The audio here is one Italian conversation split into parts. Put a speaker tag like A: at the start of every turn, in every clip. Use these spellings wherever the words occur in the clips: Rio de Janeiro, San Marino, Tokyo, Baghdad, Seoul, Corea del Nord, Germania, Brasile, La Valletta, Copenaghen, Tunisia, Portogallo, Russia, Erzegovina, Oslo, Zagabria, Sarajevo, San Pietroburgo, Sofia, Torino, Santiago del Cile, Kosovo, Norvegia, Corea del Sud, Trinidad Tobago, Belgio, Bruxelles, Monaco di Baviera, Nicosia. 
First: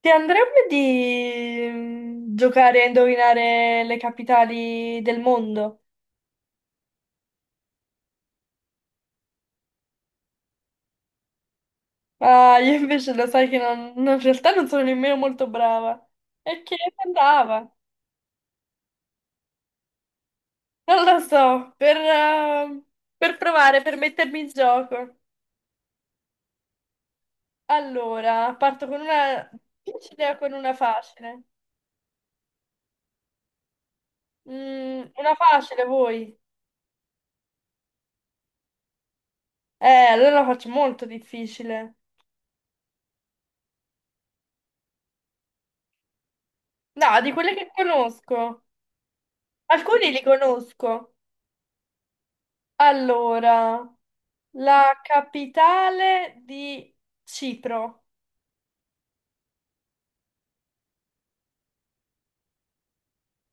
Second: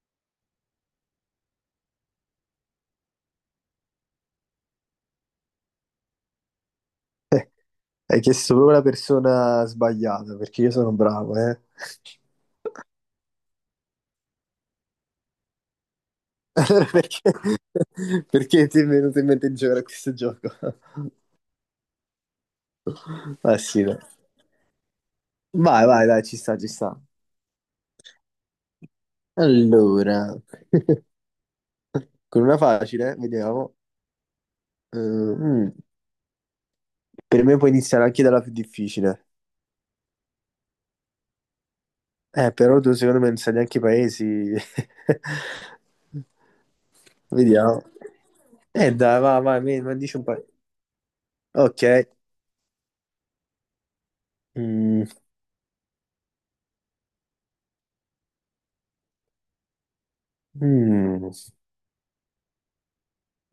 A: Ti andrebbe di giocare a indovinare le capitali del mondo?
B: Hai chiesto proprio la persona sbagliata, perché io sono bravo, eh.
A: Ah, io invece lo sai che in realtà non sono nemmeno molto brava. E che
B: Allora perché,
A: andava?
B: perché ti è venuto in mente di giocare a questo gioco?
A: Non lo so, per
B: Ah
A: provare,
B: sì,
A: per
B: dai.
A: mettermi in gioco.
B: Vai, vai, dai, ci sta, ci sta.
A: Allora, parto con una
B: Allora,
A: difficile o con una facile?
B: con una facile, vediamo. Eh,
A: Mm, una
B: mm,
A: facile, voi?
B: per me puoi iniziare anche dalla più difficile.
A: Eh, allora la faccio molto difficile.
B: Però tu secondo me non sai neanche i paesi.
A: No, di quelle che
B: Vediamo.
A: conosco.
B: Dai, vai, vai, mi
A: Alcuni
B: dici
A: li
B: un paio.
A: conosco.
B: Ok.
A: Allora. La
B: Mm,
A: capitale di Cipro.
B: mm.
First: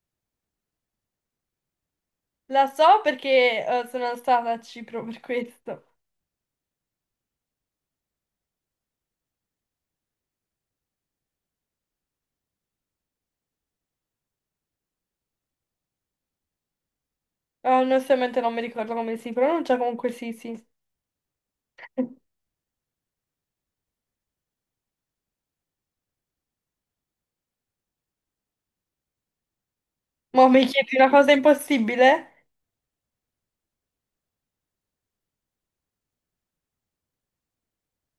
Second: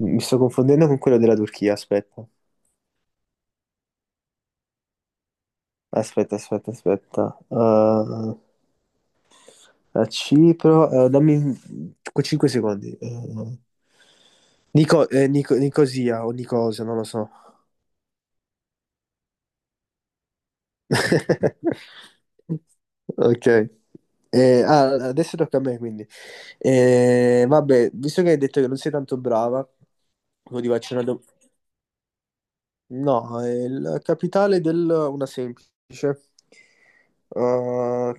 B: Mi sto confondendo con quello della Turchia, aspetta.
A: La so perché sono stata a Cipro per questo.
B: Aspetta, aspetta, aspetta. A Cipro, dammi 5 secondi. Nico, Nicosia o Nicosia, non lo so.
A: Onestamente non mi ricordo come si pronuncia, comunque sì, sì.
B: Ok. Ah, adesso tocca a me, quindi. Vabbè, visto che hai detto che non sei tanto brava,
A: Ma
B: io
A: mi
B: ti faccio
A: chiedi
B: una
A: una
B: domanda.
A: cosa impossibile?
B: No, è la capitale del... una semplice. Uh,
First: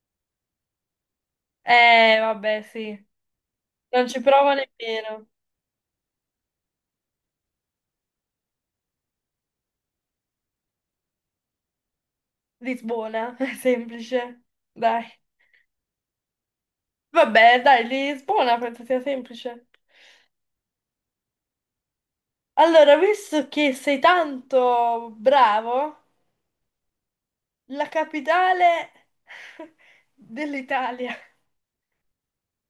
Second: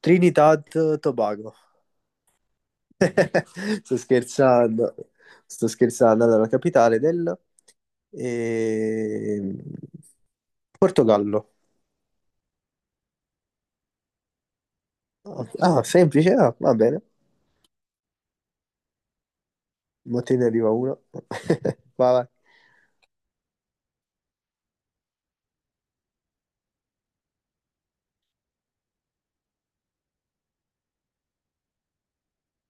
B: Trinidad Tobago.
A: Vabbè, sì.
B: Sto
A: Non ci provo
B: scherzando,
A: nemmeno.
B: sto scherzando. Allora, la capitale del ehm, Portogallo.
A: Lisbona, è semplice. Dai.
B: Ok. Ah, semplice, ah, va bene.
A: Vabbè, dai, Lisbona penso sia semplice.
B: Ma te ne arriva uno. Vai, vai.
A: Allora, visto che sei tanto bravo, la capitale dell'Italia.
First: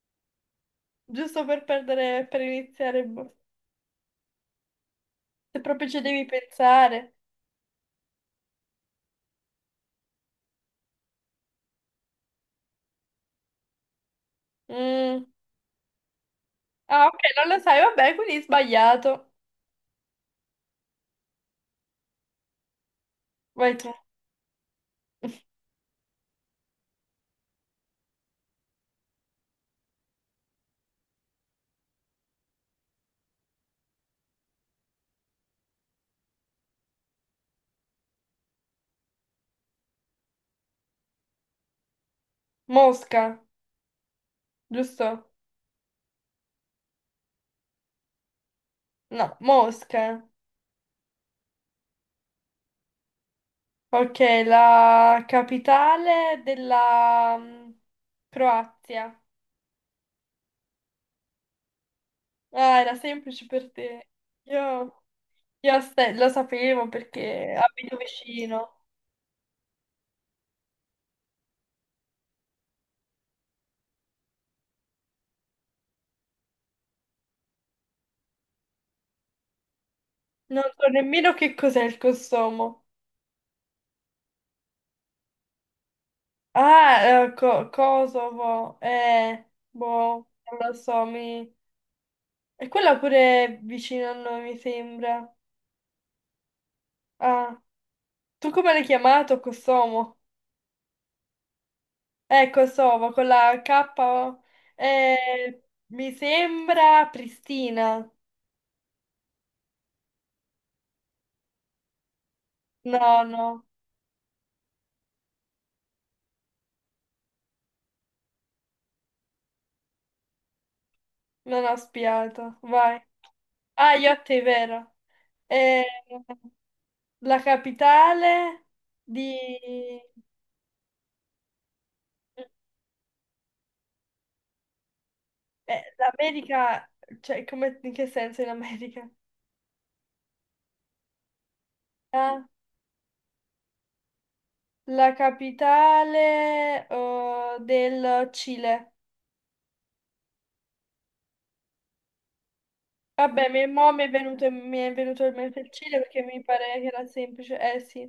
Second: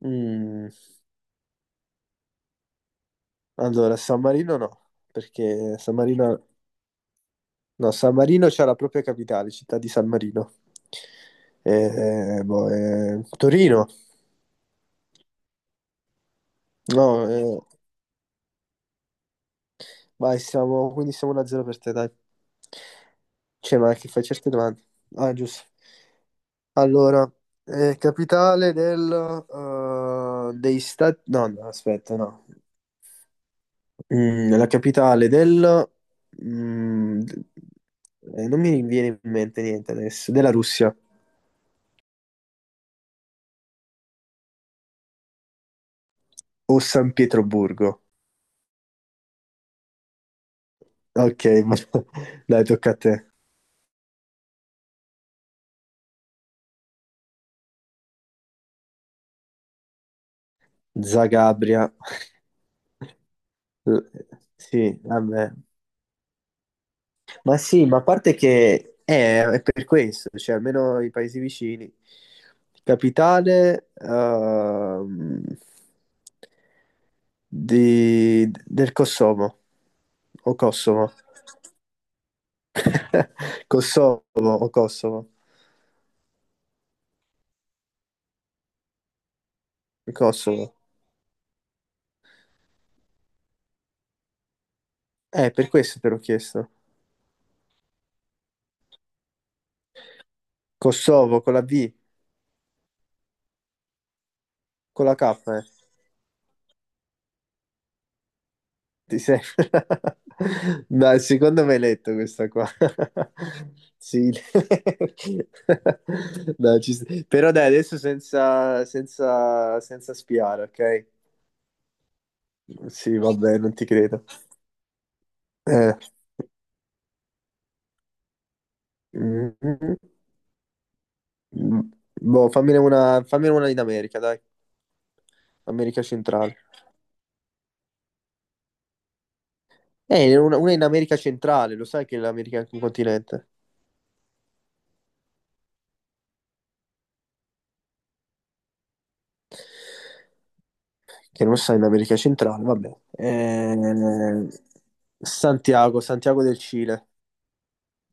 B: Mm,
A: Giusto per perdere, per iniziare, boh.
B: allora, San Marino no,
A: Se
B: perché
A: proprio
B: San
A: ci devi
B: Marino...
A: pensare.
B: No, San Marino c'ha la propria capitale, città di San Marino. Boh, Torino.
A: Mm. Ah, ok,
B: No,
A: non lo sai, vabbè, quindi sbagliato.
B: vai, siamo, quindi siamo 1-0 per te, dai.
A: Vai
B: Cioè,
A: tu.
B: ma che fai certe domande? Ah, giusto. Allora, capitale del, dei stati... No, no, aspetta, no. Mm, la capitale del... mm, d- non mi viene in mente niente adesso. Della Russia.
A: Mosca, giusto?
B: O San Pietroburgo.
A: No, Mosca.
B: Ok, dai, tocca a te.
A: Ok, la capitale della Croazia.
B: Zagabria.
A: Ah, era semplice per
B: L-
A: te.
B: Sì,
A: Io,
B: vabbè.
A: lo sapevo
B: Ma
A: perché
B: sì, ma
A: abito
B: a parte
A: vicino.
B: che è per questo, cioè almeno i paesi vicini. Capitale del Kosovo o
A: Non so
B: Kosovo.
A: nemmeno che cos'è il Kosovo.
B: Kosovo o Kosovo.
A: Ah, Kosovo, boh, non
B: Kosovo.
A: lo so, mi... E quella pure è vicino a noi, mi sembra.
B: Per questo te l'ho chiesto.
A: Ah, tu come l'hai chiamato, Kosovo?
B: Kosovo con la V,
A: Kosovo, con la K,
B: con la K. Eh.
A: mi sembra Pristina.
B: Ti sei... Dai, secondo me hai letto questa qua.
A: No, no,
B: Sì. Dai, ci sta. Però dai, adesso senza spiare, ok?
A: non ho spiato, vai.
B: Sì, vabbè, non ti
A: Ah,
B: credo.
A: Iotti, è vero. Eh,
B: Eh.
A: la capitale di...
B: Mm. Boh, fammine una in America, dai. America centrale.
A: l'America, cioè, come, in che senso in America?
B: Una in America centrale, lo sai che
A: Ah,
B: l'America è anche un continente.
A: la capitale, del Cile.
B: Che non sta in America centrale, vabbè.
A: Vabbè, mi è venuto in mente il
B: Santiago,
A: Cile perché
B: Santiago
A: mi
B: del
A: pare che
B: Cile.
A: era semplice. Eh sì.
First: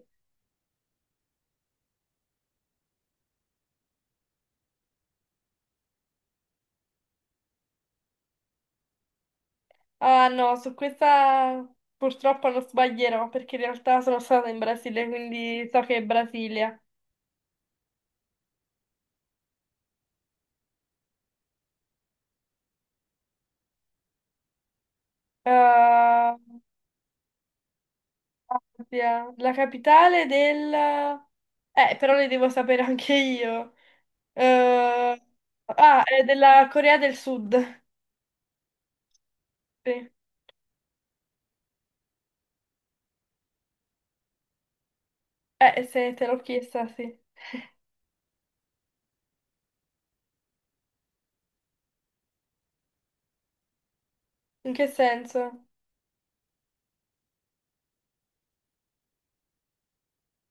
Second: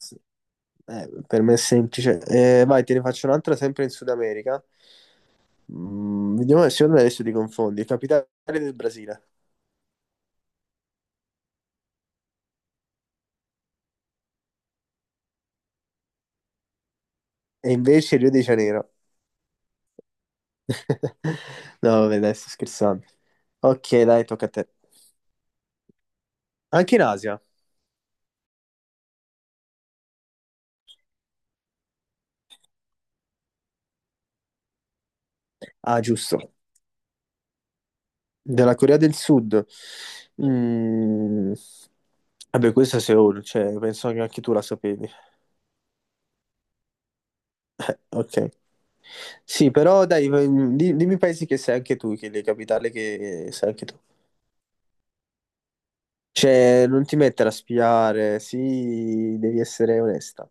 B: Per me è semplice. Vai, te ne faccio un'altra sempre in Sud America. Mm, vediamo se secondo me adesso ti confondi. Capitale del Brasile.
A: Ah no, su questa purtroppo non sbaglierò perché in realtà sono stata in Brasile, quindi so che è Brasilia.
B: E invece Rio de Janeiro. No, vabbè, dai, sto scherzando. Ok, dai, tocca a te.
A: Ah,
B: Anche in Asia.
A: La capitale del... però le devo sapere anche io. Eh,
B: Ah,
A: Ah, è
B: giusto.
A: della Corea del Sud.
B: Della Corea del Sud.
A: Sì.
B: Mm, Vabbè, questa è Seoul, cioè, penso che anche tu la sapevi.
A: Se te l'ho chiesta, sì.
B: Ok. Sì, però dai, dimmi i paesi che sei anche tu, che le capitali che sei anche tu.
A: In che senso?
B: Cioè, non ti mettere a spiare, sì, devi essere onesta.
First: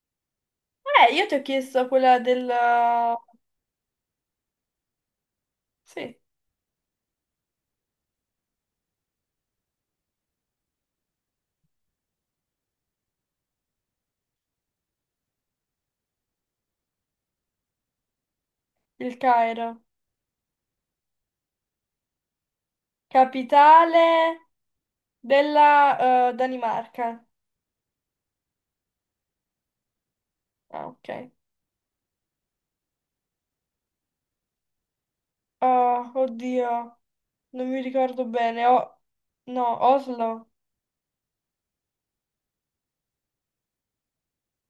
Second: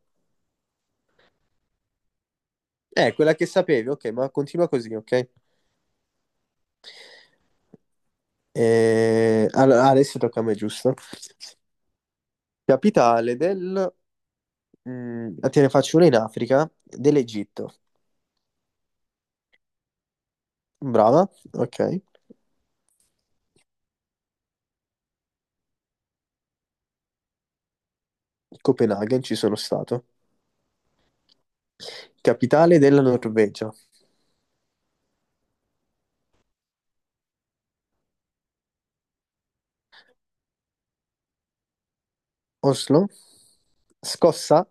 A: Io ti ho chiesto quella del...
B: Quella che sapevi, ok, ma continua così, ok?
A: Sì,
B: Allora, adesso tocca a me, giusto? Capitale del... mm, te ne faccio una in Africa, dell'Egitto.
A: il Cairo.
B: Brava, ok.
A: Capitale della Danimarca.
B: Copenaghen, ci sono stato.
A: Ah, ok.
B: Capitale della Norvegia.
A: Ah, oddio, non mi ricordo bene. No, Oslo.
B: Oslo. Scossa.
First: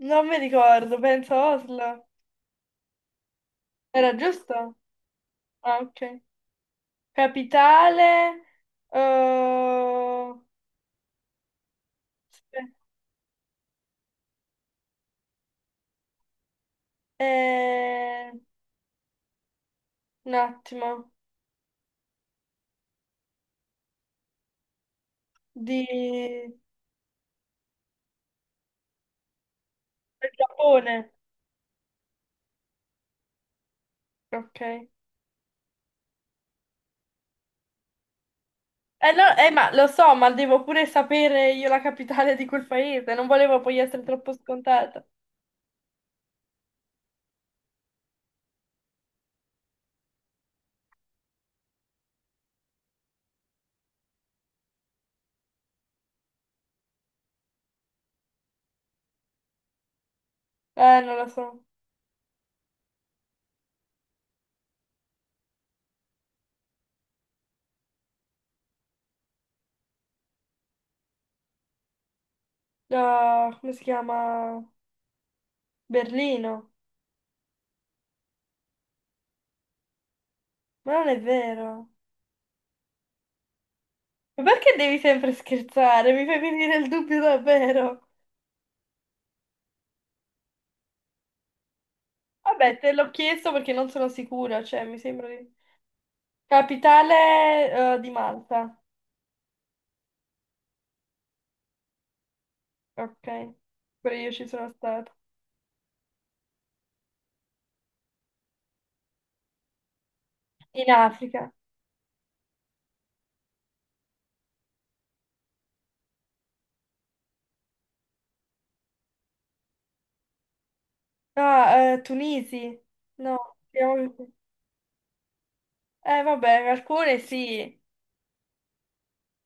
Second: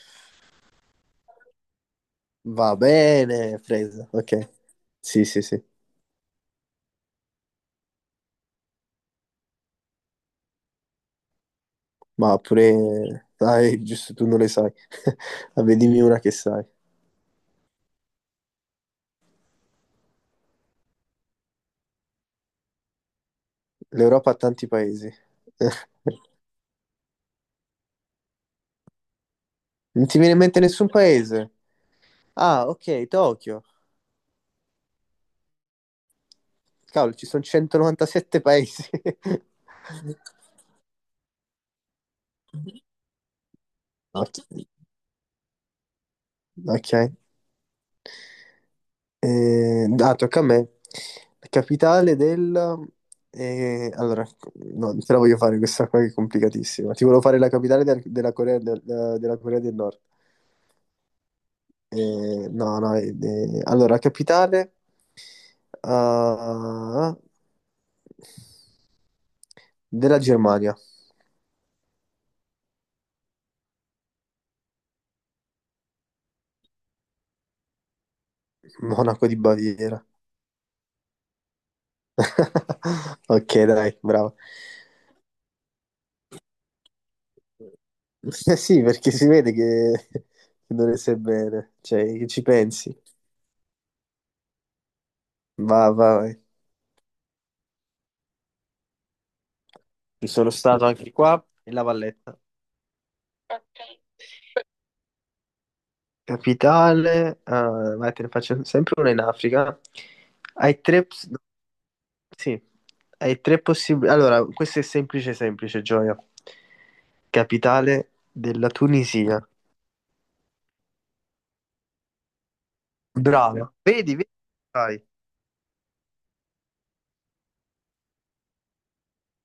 A: Non mi ricordo, penso Oslo.
B: Va bene, presa,
A: Era
B: ok.
A: giusto?
B: Sì, sì, sì.
A: Ah, ok. Capitale. eh,
B: Ma
A: aspe-
B: pure... Dai, giusto, tu non le sai. Vabbè, dimmi una che sai.
A: eh, un attimo.
B: L'Europa ha tanti paesi.
A: Di...
B: Non ti
A: del
B: viene in mente nessun
A: Giappone.
B: paese? Ah, ok, Tokyo.
A: Ok.
B: Cavolo, ci sono 197 paesi.
A: Eh no, ma lo so, ma devo pure sapere io la capitale di quel paese. Non volevo poi essere troppo
B: Ok.
A: scontata.
B: Ok. Ah, tocca a me. La capitale del... allora, no, te la voglio fare questa qua che è complicatissima. Ti volevo fare la capitale della Corea del Nord.
A: Non lo so.
B: No, no, allora, la capitale ah, della Germania.
A: Ah, come si chiama? Berlino.
B: Monaco di Baviera.
A: Ma non è vero.
B: Ok, dai, bravo.
A: Ma perché devi sempre scherzare? Mi fai venire il dubbio davvero.
B: Eh sì, perché si vede che non ne sai bene, cioè, che ci
A: Vabbè, te
B: pensi.
A: l'ho chiesto perché non sono sicura, cioè mi sembra di...
B: Vai.
A: Capitale, di Malta.
B: Ci sono stato anche qua in La Valletta.
A: Ok, pure io ci sono stata.
B: Capitale, ah, vai, te ne faccio sempre una in Africa. Hai
A: In
B: tre,
A: Africa.
B: sì, hai tre possibili. Allora, questo è semplice, semplice, Gioia. Capitale della Tunisia.
A: Ah, Tunisi. No,
B: Brava. Vedi, vedi,
A: siamo...
B: vai.
A: Vabbè, alcune sì.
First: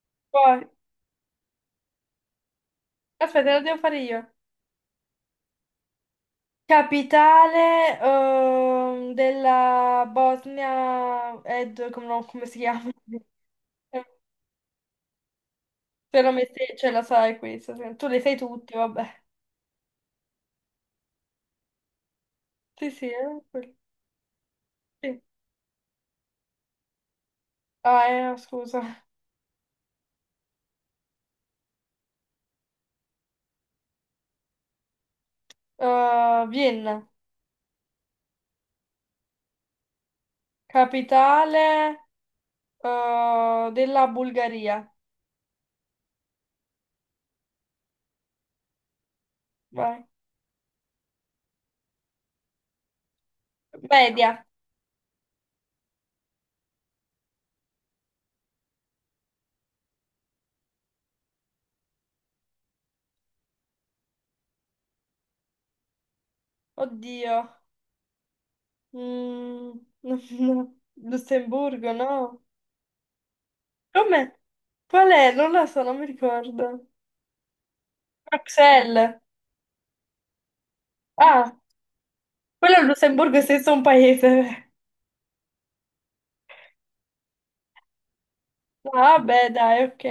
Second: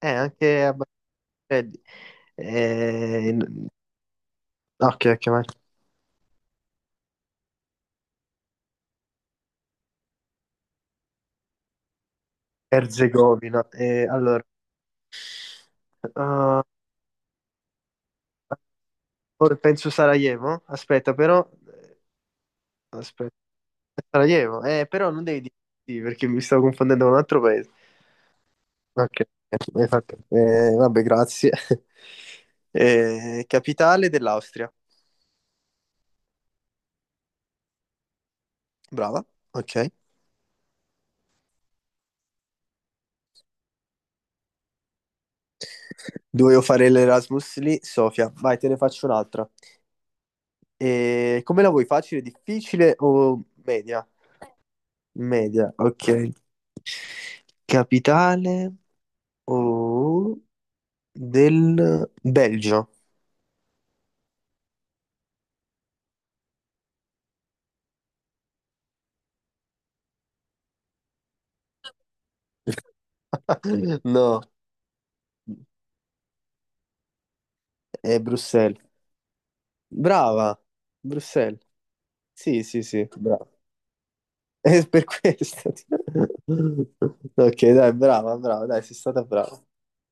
A: Poi,
B: Anche a Baghdad. Eh,
A: aspetta, lo
B: n-
A: devo fare io.
B: ok, ok, vai.
A: Capitale, della Bosnia... Ed, come, no, come si chiama?
B: Erzegovina. Allora,
A: Te lo
B: ah,
A: metti, ce la sai questa, no, tu le sai tutti, vabbè.
B: ora penso Sarajevo. Aspetta, però,
A: Sì, sì,
B: aspetta. Sarajevo, però
A: sì.
B: non devi dire sì perché mi stavo confondendo con un altro paese.
A: Ah, no, scusa.
B: Ok, vabbè, grazie. Capitale dell'Austria.
A: Vienna,
B: Brava, ok.
A: capitale della Bulgaria.
B: Dovevo fare l'Erasmus lì, Sofia. Vai, te ne faccio un'altra.
A: Vai.
B: Come la vuoi? Facile, difficile o media?
A: Media.
B: Media, ok. Capitale o del Belgio?
A: Oddio. Mm, no. Lussemburgo, no? Come?
B: No,
A: Qual è? Non lo so, non mi ricordo.
B: è Bruxelles.
A: Bruxelles.
B: Brava,
A: Ah,
B: Bruxelles. Sì,
A: quello è
B: sì,
A: il
B: sì,
A: Lussemburgo è
B: brava.
A: senza un paese.
B: È per questo. Ok, dai, brava, brava, dai, sei
A: Ah,
B: stata
A: beh,
B: brava.
A: dai, ok.